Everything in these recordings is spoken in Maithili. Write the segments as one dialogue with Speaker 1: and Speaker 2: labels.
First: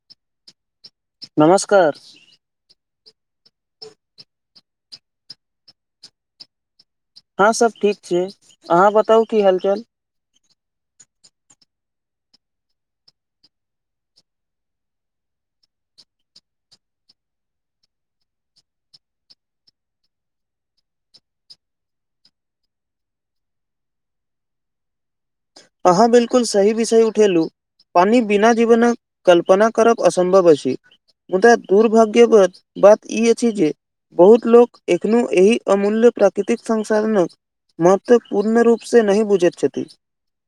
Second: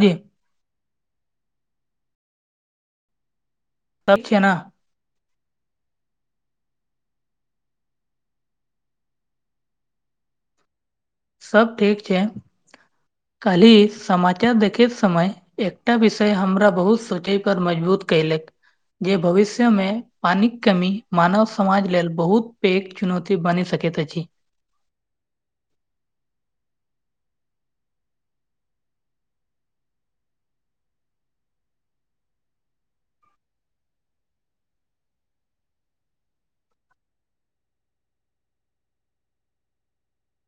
Speaker 1: जी
Speaker 2: नमस्कार
Speaker 1: सब छियैना
Speaker 2: हँ सब ठीक छै अहाँ बताउ की हालचाल
Speaker 1: सब ठीक छै कहली समाचार देखेत समय एकटा विषय हमरा बहुत सोचय पर मजबूत कयलक जे भविष्य मे पानिक कमी मानव समाज लेल बहुत पैघ चुनौती बनि सकैत अछि
Speaker 2: अहाँ बिल्कुल सही विषय उठेलूं पानी बिना जीवनक कल्पना करब असंभव अछि मुदा दुर्भाग्य बात बात ई अछि जे बहुत लोक एखनो एहि अमूल्य प्राकृतिक संसाधनक महत्व पूर्ण रूप से नहि बुझैत छथि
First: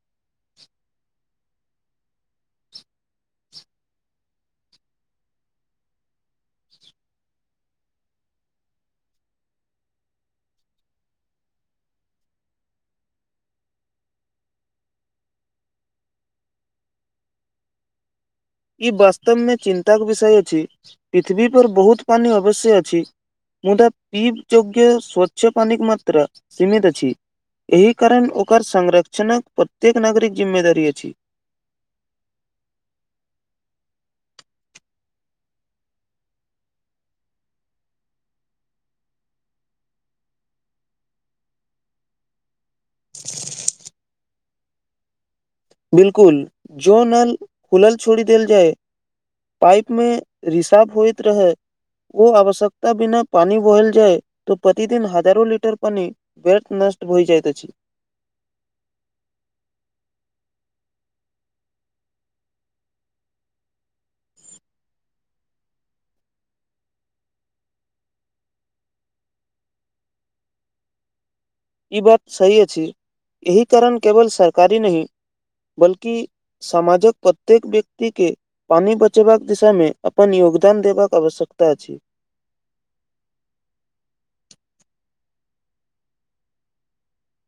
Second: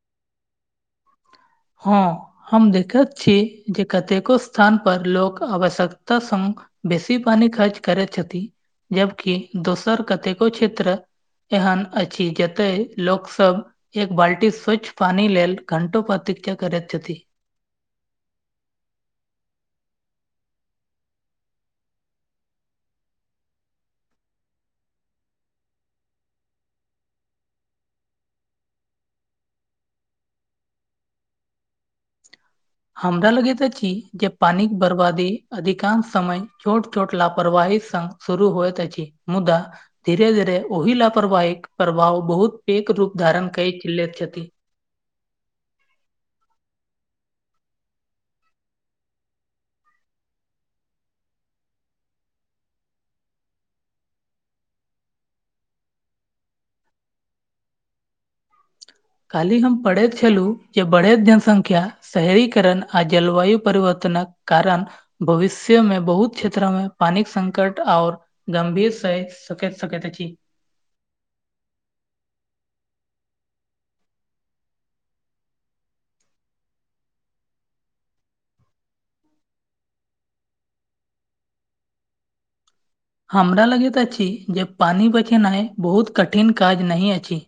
Speaker 2: [inaudible]
Speaker 1: हँ हम देखत छी जे कतेको स्थान पर लोक आवश्यकता संग बेसी पानि खर्च करै छथि जबकि दोसर कतेको क्षेत्र एहन अछि जते लोकसभ एक बाल्टी स्वच्छ पानि लेल घंटो प्रतिक्षा करैत छथि
Speaker 2: ई वास्तवमे चिन्ताक विषय अछि पृथ्वी पर बहुत पानी अवश्य अछि मुदा पिब जोग्य स्वच्छ पानिक मात्रा सीमित अछि एहि कारण ओकर संरक्षणक प्रत्येक नागरिक जिम्मेदारी अछि
Speaker 1: हमरा लगैत अछि जे पानिक बर्बादी अधिकांश समय छोट छोट लापरवाही सँ सुरू होएत अछि मुदा धीरे धीर ओहि लापरवाहीक प्रभाव बहुत पैघ रूप धारण कैक लैत छथि
Speaker 2: बिलकुल जो नल खुलल छोड़ी देल जाय पाइप मे रिसाब होइत रहै ओ आवश्यकता बिना पानि बहल जाय तऽ प्रतिदिन हजारो लीटर पानि बेट नष्ट होइ जाइत अछि
Speaker 1: काल्हि हम पढ़ैत छलहुँ जे बढ़ैत जनसंख्या शहरीकरण आ जलवायु परिवर्तनक कारण भविष्य मे बहुत क्षेत्र मे पानी के संकट आओर गंभीर से सकैत सकैत अछि
Speaker 2: ई बात सही अछि एहि कारण केवल सरकारी नहि बल्कि समाजक प्रत्येक व्यक्ति के पानि बचेबाक दिशामे अपन योगदान देबाक आवश्यकता अछि
Speaker 1: हमरा लगैत अछि जे पानी बचेनाइ बहुत कठिन काज नहि अछि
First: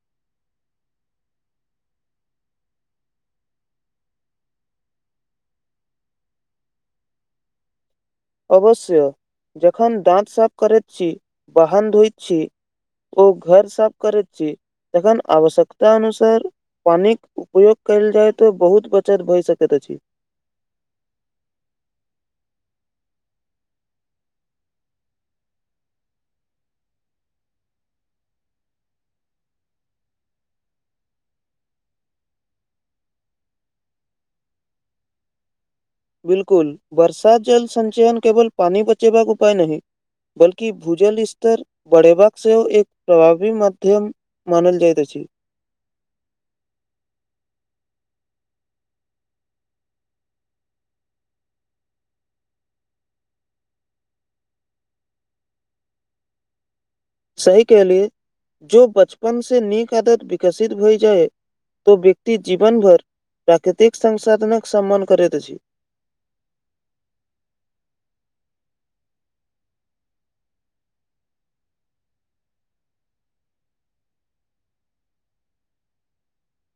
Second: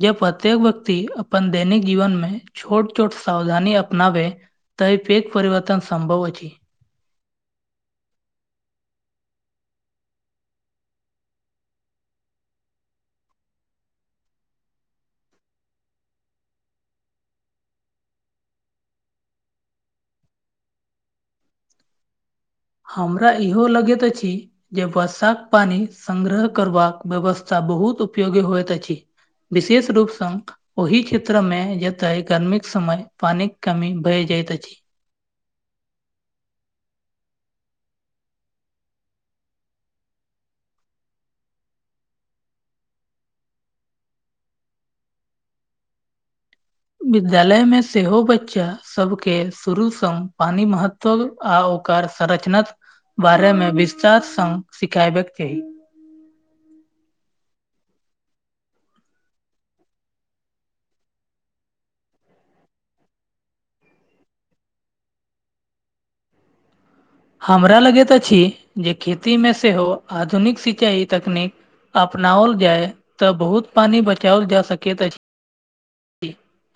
Speaker 1: जे प्रत्येक व्यक्ति अपन दैनिक जीवन में छोट छोट सावधानी अपनावे तैऽ इ पैघ परिवर्तन संभव अछि
Speaker 2: अवश्य जखन दाँत साफ करैत छी बाहन धोइत छी ओ घर साफ करैत छी तखन आवश्यकता अनुसार पानिक उपयोग कयल जाय तऽ बहुत बचत भए सकैत अछि
Speaker 1: हमरा इहो लगैत अछि जे वर्षाक पानि संग्रह करबाक व्यवस्था बहुत उपयोगी होयत अछि विशेष रूप सँ ओहि क्षेत्र मे जतय गर्मीक समय पानिक कमी भए जाइत अछि
Speaker 2: बिलकुल बर्षा जल सञ्चयन केवल पानि बचेबाक उपाय नहि बल्कि भूजल स्तर बढ़ेबाक सेहो एक प्रभावी माध्यम मानल जाइत अछि
Speaker 1: विद्यालय में सेहो बच्चा सबके शुरूसँ पानी महत्व आ ओकर संरचना बारे मे विस्तार सङ्ग सिखाबेके चाही
Speaker 2: सही कहलियए जो बचपन से नीक आदत विकसित भई जाय तो व्यक्ति जीवन भर प्राकृतिक संसाधनक सम्मान करैत अछि
Speaker 1: हमरा लगैत अछि जे खेती मे सेहो आधुनिक सिंचाई तकनीक अपनाओल जाय तऽ बहुत पानी बचाओल जा सकैत अछि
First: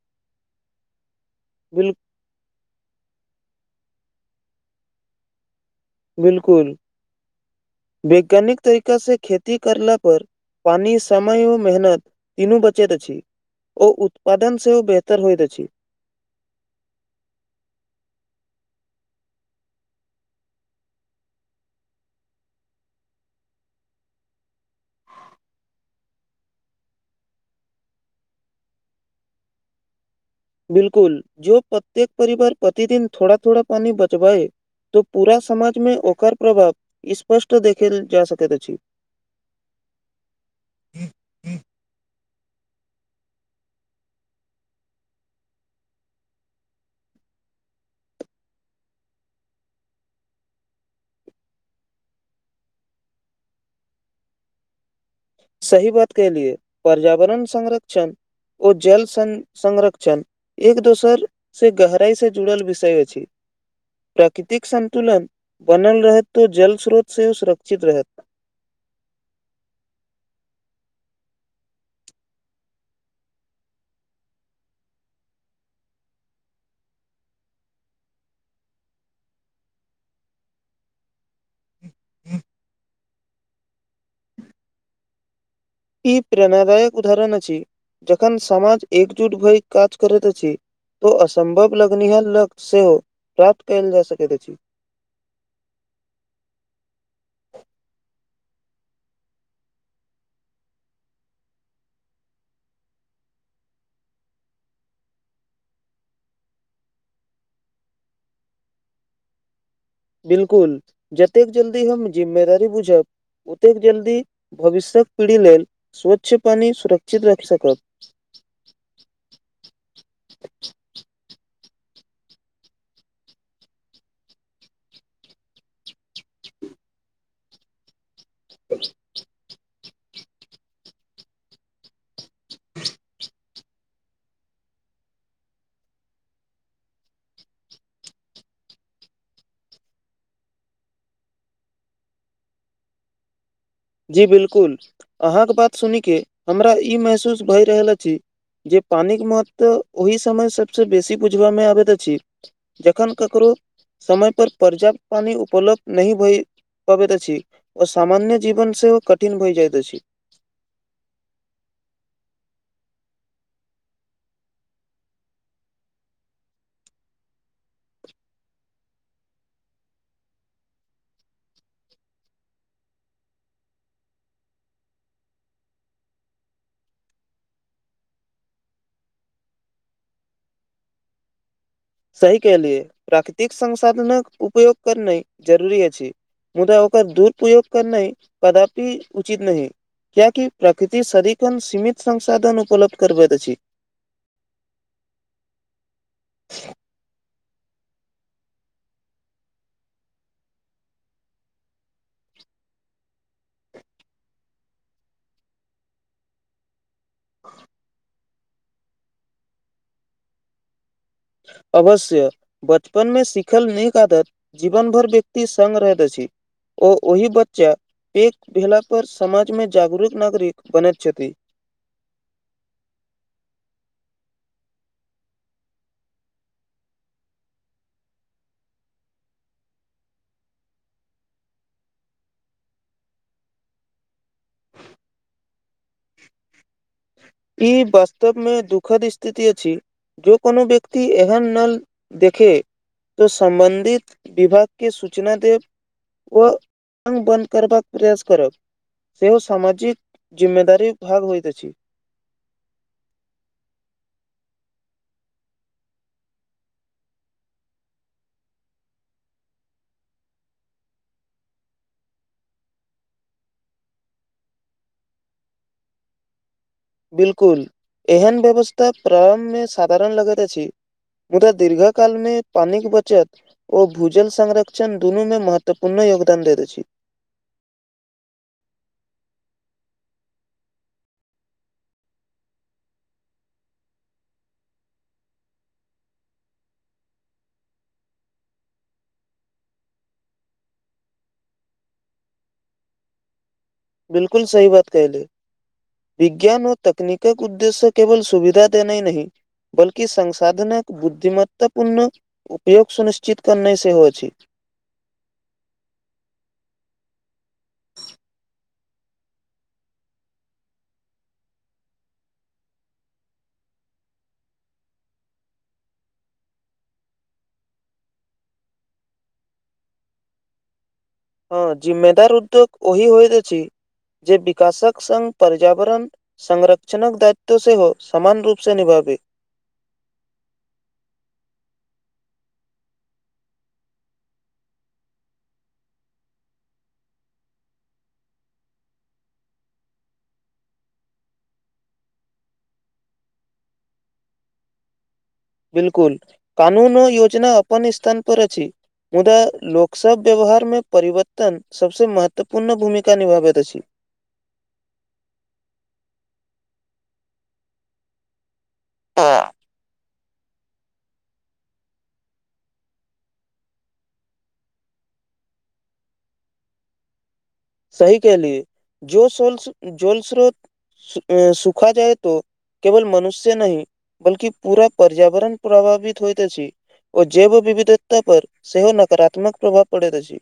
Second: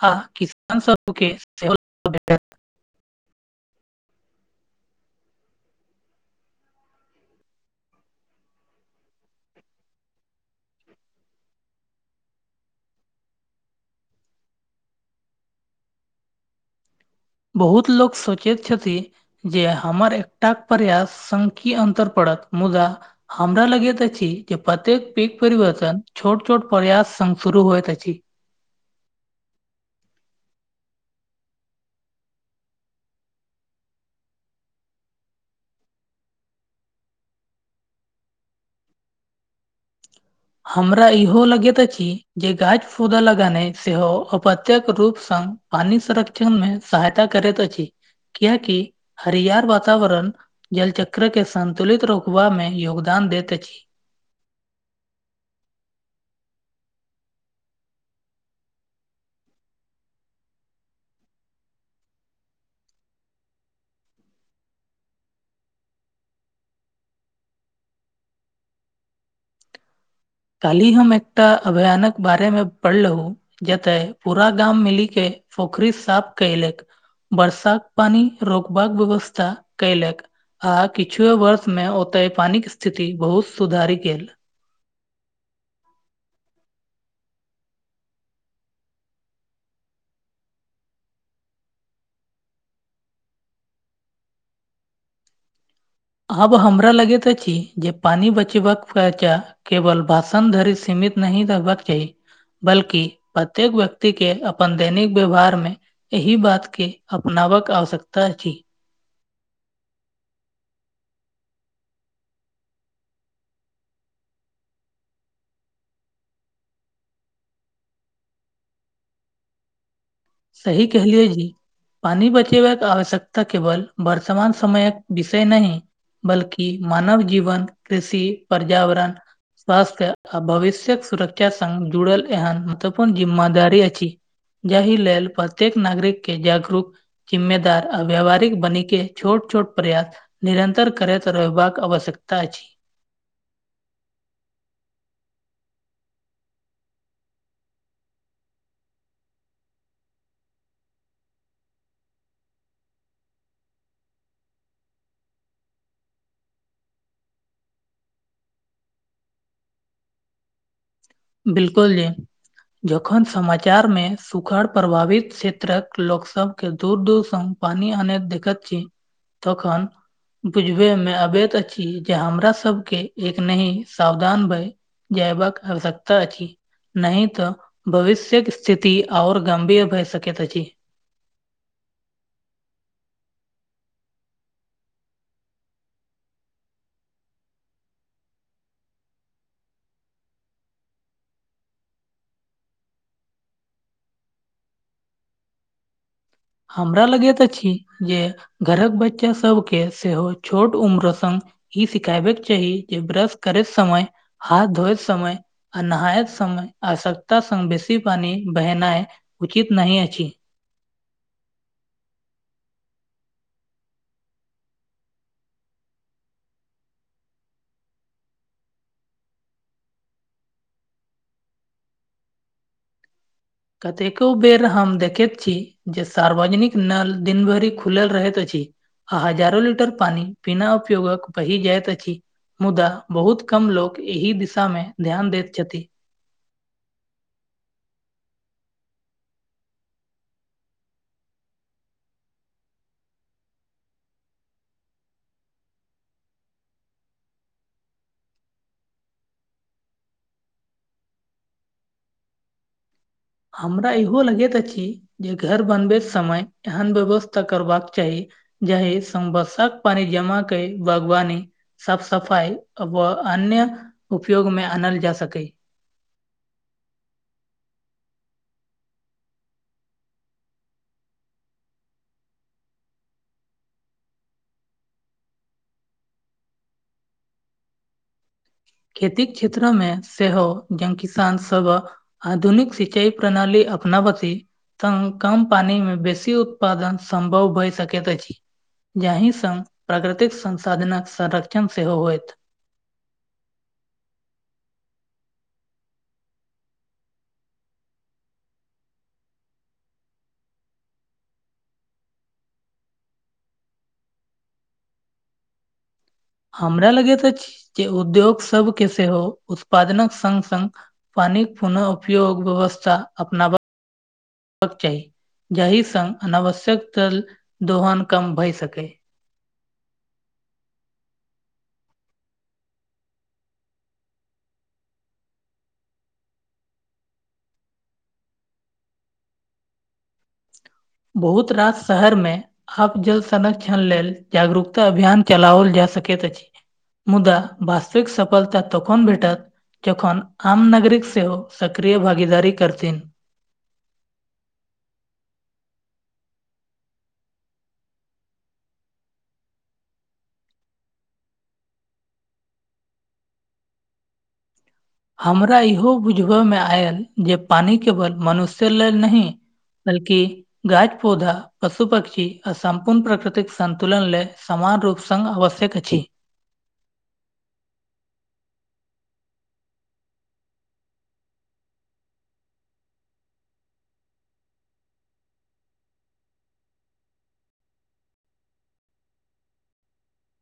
Speaker 1: आ किसान सब के से
Speaker 2: बिल
Speaker 1: [unintelligible]
Speaker 2: बिलकुल वैज्ञानिक तरीका से खेती करला पर पानि समय ओ मेहनत तीनू बचैत अछि ओ उत्पादन सेहो बेहतर होइत अछि
Speaker 1: बहुत लोक सोचैत छथि जे हमर एकटााक प्रयास संग की अन्तर पड़त मुदा हमरा लगैत अछि जे प्रत्येक पैघ परिवर्तन छोट छोट प्रयास सग शुरू होइत अछि
Speaker 2: बिलकुल जो प्रत्येक परिवार प्रतिदिन थोड़ा थोड़ा पानी बचबाए तऽ पूरा समाजमे ओकर प्रभाव स्पष्ट देखल जा सकैत अछि
Speaker 1: हमरा इहो लगैत अछि जे गाछ पौधा लगेनाइ सेहो अपत्यक रूप संग पानी संरक्षण मे सहायता करैत अछि कियाकि हरियार वातावरण जल चक्र के संन्तुलित रोकवा में योगदान देत अछि
Speaker 2: सही बात केहलिये पर्यावरण संरक्षण ओ जल सं संरक्षण एक दोसर से गहराई से जुड़ल विषय अछि प्राकृतिक संन्तुलन बनल रहत तो जल स्रोत सेहो सुरक्षित रहत
Speaker 1: काली हम एकटा अभयानक बारे मे पढ़लहु जते पूरा गाम मिली के पोखरी साफ कलक वर्षाक पानी रोकबाक व्यवस्था कयलक आ किछुए वर्ष में ओते पानी के स्थिति बहुत सुधारी गेल
Speaker 2: ई प्रेणादायक उदाहरण अछि जखन समाज एकजुट भए काज करैत अछि तो असम्भव लग्निहार लक्ष सेहो प्राप्त कयल जा सकैत अछि
Speaker 1: आब हमरा लगैत अछि जे पानि बचेबाक फेरचा केवल भाषण धरि सीमित नहि रहबाक चाही बल्कि प्रत्येक व्यक्ति के अपन दैनिक व्यवहार मे एहि बात के अपनावक आवश्यकता अछि
Speaker 2: बिलकुल जतेक जल्दी हम जिम्मेदारी बुझब ओतेक जल्दी भविष्यक पीढ़ी लेल स्वच्छ पानि सुरक्षित रखि सकब
Speaker 1: सही कहलियो जी पानी बचेबाक आवश्यकता केवल बर्तमान समयक विषय नहि बल्कि मानव जीवन कृषि पर्यावरण स्वास्थ्य आ भविष्यक सुरक्षा संग जुड़ल एहन महत्वपूर्ण जिम्मेदारी अछि जाहि लेल प्रत्येक नागरिक के जागरूक जिम््ममेदार आ व्यावहारिक बनी के छोट छोट प्रयास निरन्तर करैत रहबाक आवश्यकता अछि
Speaker 2: जी बिलकुल अहाँके बात सुनि के हमरा ई महसूस भए रहल अछि जे पानिक के महत्व ओहि समय सबस बेसी बुझबा मे आबैत अछि जखन ककरो समय पर पर्याप्त पानी उपलब्ध नहि भए पाबैत अछि ओ सामान्य जीवन सेहो कठिन भइ जाइत अछि
Speaker 1: बिलकुलये जखन समाचार मे सुखाड़ प्रभावित क्षेत्रक लोकसभके दूर दूर सँ पानी आनेत देखत छी तखन बुझबे मे अबैत अछि जे हमरा सबके एक नहि सावधान भय जैवाक आवष्य कता अछि नहि तऽ भविष्यके स्थिति आऔर गं्भीर भए सकैत अछि
Speaker 2: सही केलियै प्राकृतिक संसाधनक उपयोग करनाइ जरूरी अछि मुदा ओकर दुरुपयोग करनाइ कदापि उचित नहि कियाकि प्रकृति सदिखन सीमित संसाधन उपलब्ध करबैत अछि ह
Speaker 1: हमरा लगैत अछि जे घरक बच्चा सब के सेहो छोट उम्र संग ई सिखेबेके चाही जे ब्रश करैत समय हाथ धोेइत समय अ नहाते समय आसक्त स बेसी पानी बहनाय उचित नहि अछि
Speaker 2: अवश्य बचपन में सिखल नीक आदत जीवन भर व्यक्ति संग रहैत अछि ओ ओहि बच्चा प भेला पर समाज मे जागरूक नागरिक बनैत छथि
Speaker 1: कतेको बेर हम देखैत छी जे सार्वजनिक नल दिन भरि खुलल रहैत अछि आ हजारो लीटर पानी बिना उपयोगक बहि जाइत अछि मुदा बहुत कम लोक एहि दिशा मे ध्यान दैत छथि
Speaker 2: ई वास्तवमे दुःखद स्थिति अछि जो कोनो व्यक्ति एहन नल देखे तऽ सम्बन्धित विभाग के सूचना देब ओ बन्द करबाक प्रयास करब सेहो सामाजिक जिम्मेदारी भाग होइत अछि
Speaker 1: हमरा इहो लगैत अछि जे घर बनबे समय एहन व्यवस्था करबाक चाही जाे संभशाक पान जमा क बागवानी साफ सफाइ अब अन्य उपयोग मे आनल जा सकै
Speaker 2: बिल्कुल एहन व्यवस्था प्रारम्भ मे साधारण लगैत अछि मुदा दीर्घ काल मे पानी के बचत ओ भूजल संरक्षण दुनूमे महत्वपूर्ण योगदान दैत अछि
Speaker 1: खेती क्षेत्र मे सेहो ज किसानसभ आधुनिक सिंचाई प्रणाली अपनावती तम कम पानि मे बेसी उत्पादन सम्भव भए सकैत अछि जाहि सँङ्ग प्राकृतिक संसाधनक संरक्षण सेहो होयत
Speaker 2: बिल्कुल सही बात कहले विज्ञान ओ तकनीकक उद्देश्य केवल सुविधा देनाए नहि बल्कि संसाधनक बुद्धिमत्तापूर्ण उपयोग सुनिश्चित करनाइ सेहो अछि
Speaker 1: हमरा लगे तऽ जे उद्योग सभके सेहो उत्पादनक संग संग पानीक पुनः उपयोग व्यवस्था अपनावा बाक चाही जाहि सङ् अनावश्यक तल दोहन कम भए सकय
Speaker 2: हँ जिम्मेदार उद्योग ओहि होइत अछि जे विकासक संगङ पर्यावरण संरक्षणक दायित्व सेहो समान रूप से निभाबे
Speaker 1: बहुत रास शहर मे आब जल संरक्षण लेल जागरूकता अभियान चलाओल जा सकैत अछि मुदा वास्तविक सफलता तकन भेटत जखन आम नागरिक सेहो सक्रिय भागीदारी करथिन
Speaker 2: बिल्कुल कानूनो योजना अपन स्थान पर अछि मुदा लोकसब व्यवहार मे परिवर्तन सबसे महत्वपूर्ण भूमिका निभाबैत अछि
Speaker 1: हमरा इहो बुझबय मे आयल जे पानि केवल मनुष्य नहि बल्कि [unintelligible] पौधा पशु पक्षी आ सम्पूर्ण प्रकृतिक संन्तुलन लेल समान रूप सङ्ग आवश्यक अछि
Speaker 2: सही कहलियए जो सोल्स जोल स्रोत सुखा जाय तो केवल मनुष्य नहि बल्कि पूरा पर्यावरण प्रभावित होयत अछि ओ जैव विविधता पर सेहो नकारात्मक प्रभाव पड़ैत अछि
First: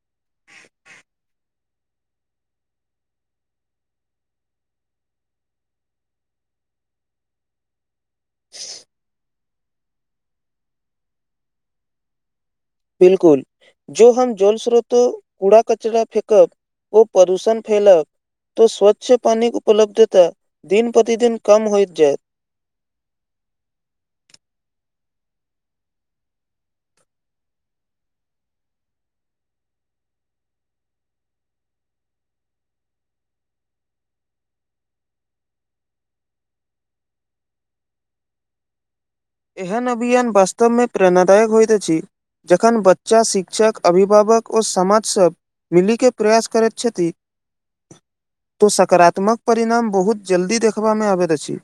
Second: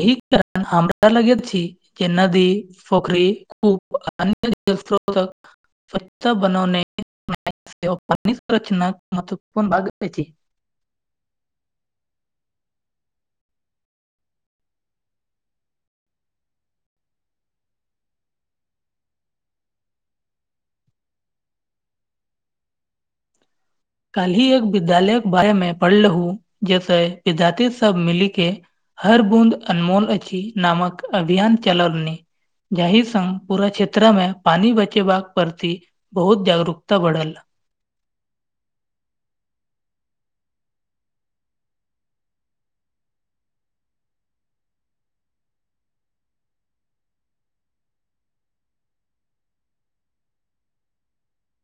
Speaker 1: एहि कारण हमरा लगैत छी जे नदी पोखरी कूप अन जल स्रोतक सचछ बनने [unintelligible] [unintelligible] संरक्षणाक महत्वपूर्ण भाग कर छै
Speaker 2: बिल्कुल जो हम जल स्रोतो कूड़ा कचरा फेेकब ओ प्रदूषण फैलब तो स्वच्छ पानीक उपलब्धता दिन प्रतिदिन कम होइत जायत
Speaker 1: कालहि एक विद्यालय के बारे में पढ़ लहु जैसे विद्यार्थी सब मिली के हर बूद अनमोल अची नामक अभियान चलोलनी जाहि संग पूरा क्षेत्र मे पानी बचेबाक प्रति बहुत जागरूकता बढ़ल
Speaker 2: एहन अभियान वास्तव मे प्रेरणादायक होइत अछि जखन बच्चा शिक्षक अभिभावक ओर समाज सब मिली के प्रयास करैत छथि तो सकारात्मक परिणाम बहुत जल्दी देखबामे आबैत अछि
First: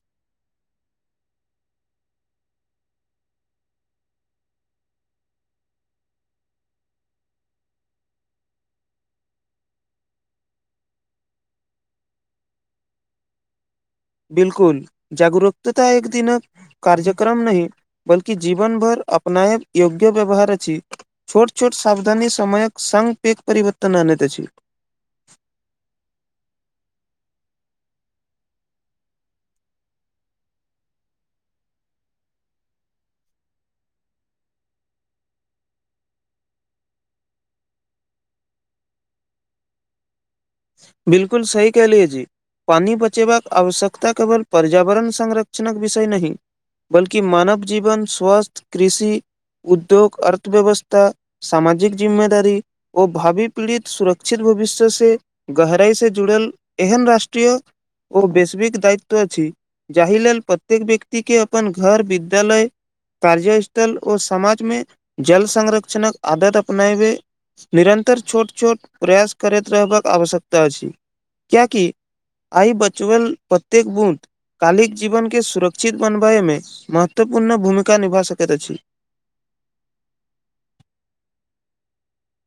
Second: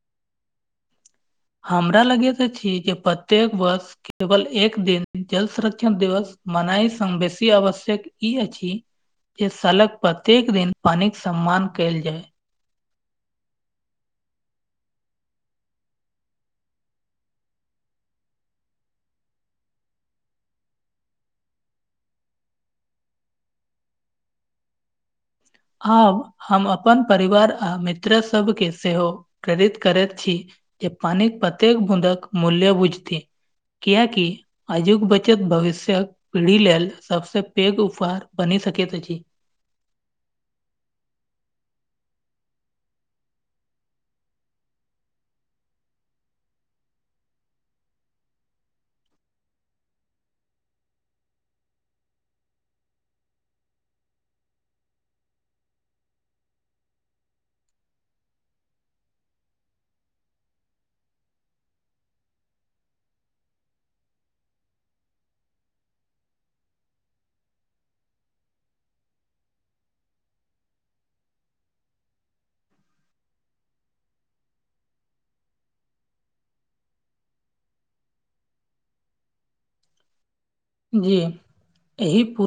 Speaker 1: हमरा लगेत अछि जे प्रत्येक वर्ष केवल एक दिन जल संरक्षण दिवस मनाय स बेसी आवश्यक ई अछि जे सालक प्रत्येक दिन पानिक सम्मान कयल जाय
Speaker 2: बिलकुल जागरूकताता एक दिनक कार्यक्रम नहि बल्कि जीवन भर अपनायब योग्य व्यवहार अछि छोट छोट साावधानी समयक संघ पेेघ परिवर्तन आनैत अछि
Speaker 1: आब हम अपन परिवार आ मित्र सबके सेहो प्रेरित करैत छी जे पानिक प्रत्येक बूदक मूल्य बुझति कियाकी आजुग बचत भविष्यक पीढ़ी लेल सभसँ पैघ उपहार बनि सकैत अछि
Speaker 2: बिलकुल सही कलियए जी पानि बचेबाक आवश्यकता केवल पर्यावरण संरक्षणक विषय नहि बल्कि मानव जीवन स्वास्थ्य कृषि उद्योग अर्थव्यवस्था सामाजिक जिम्मेदारी ओ भावी पीड़ित सुरक्षित भविष्य से गहराइ से जुड़ल एहन राष्ट्रीय ओ वैस्विक दायित्व अछि जाहि लेल प्रत्येक व्यक्ति के अपन घर विद्यालय कार्य स्थल ओ समाज मे जल संरक्षणक आदत अपनायबे निरन्तर छोट छोट प्रयास करैत रहबाक आवश्यकता अछि कएाकि आइ बचबल प्रत्येक बूँट कालिक जीवन के सुरक्षित बनबैमे महत्वपूर्ण भूमिका निभा सकैत अछि
Speaker 1: जी एहि पूरा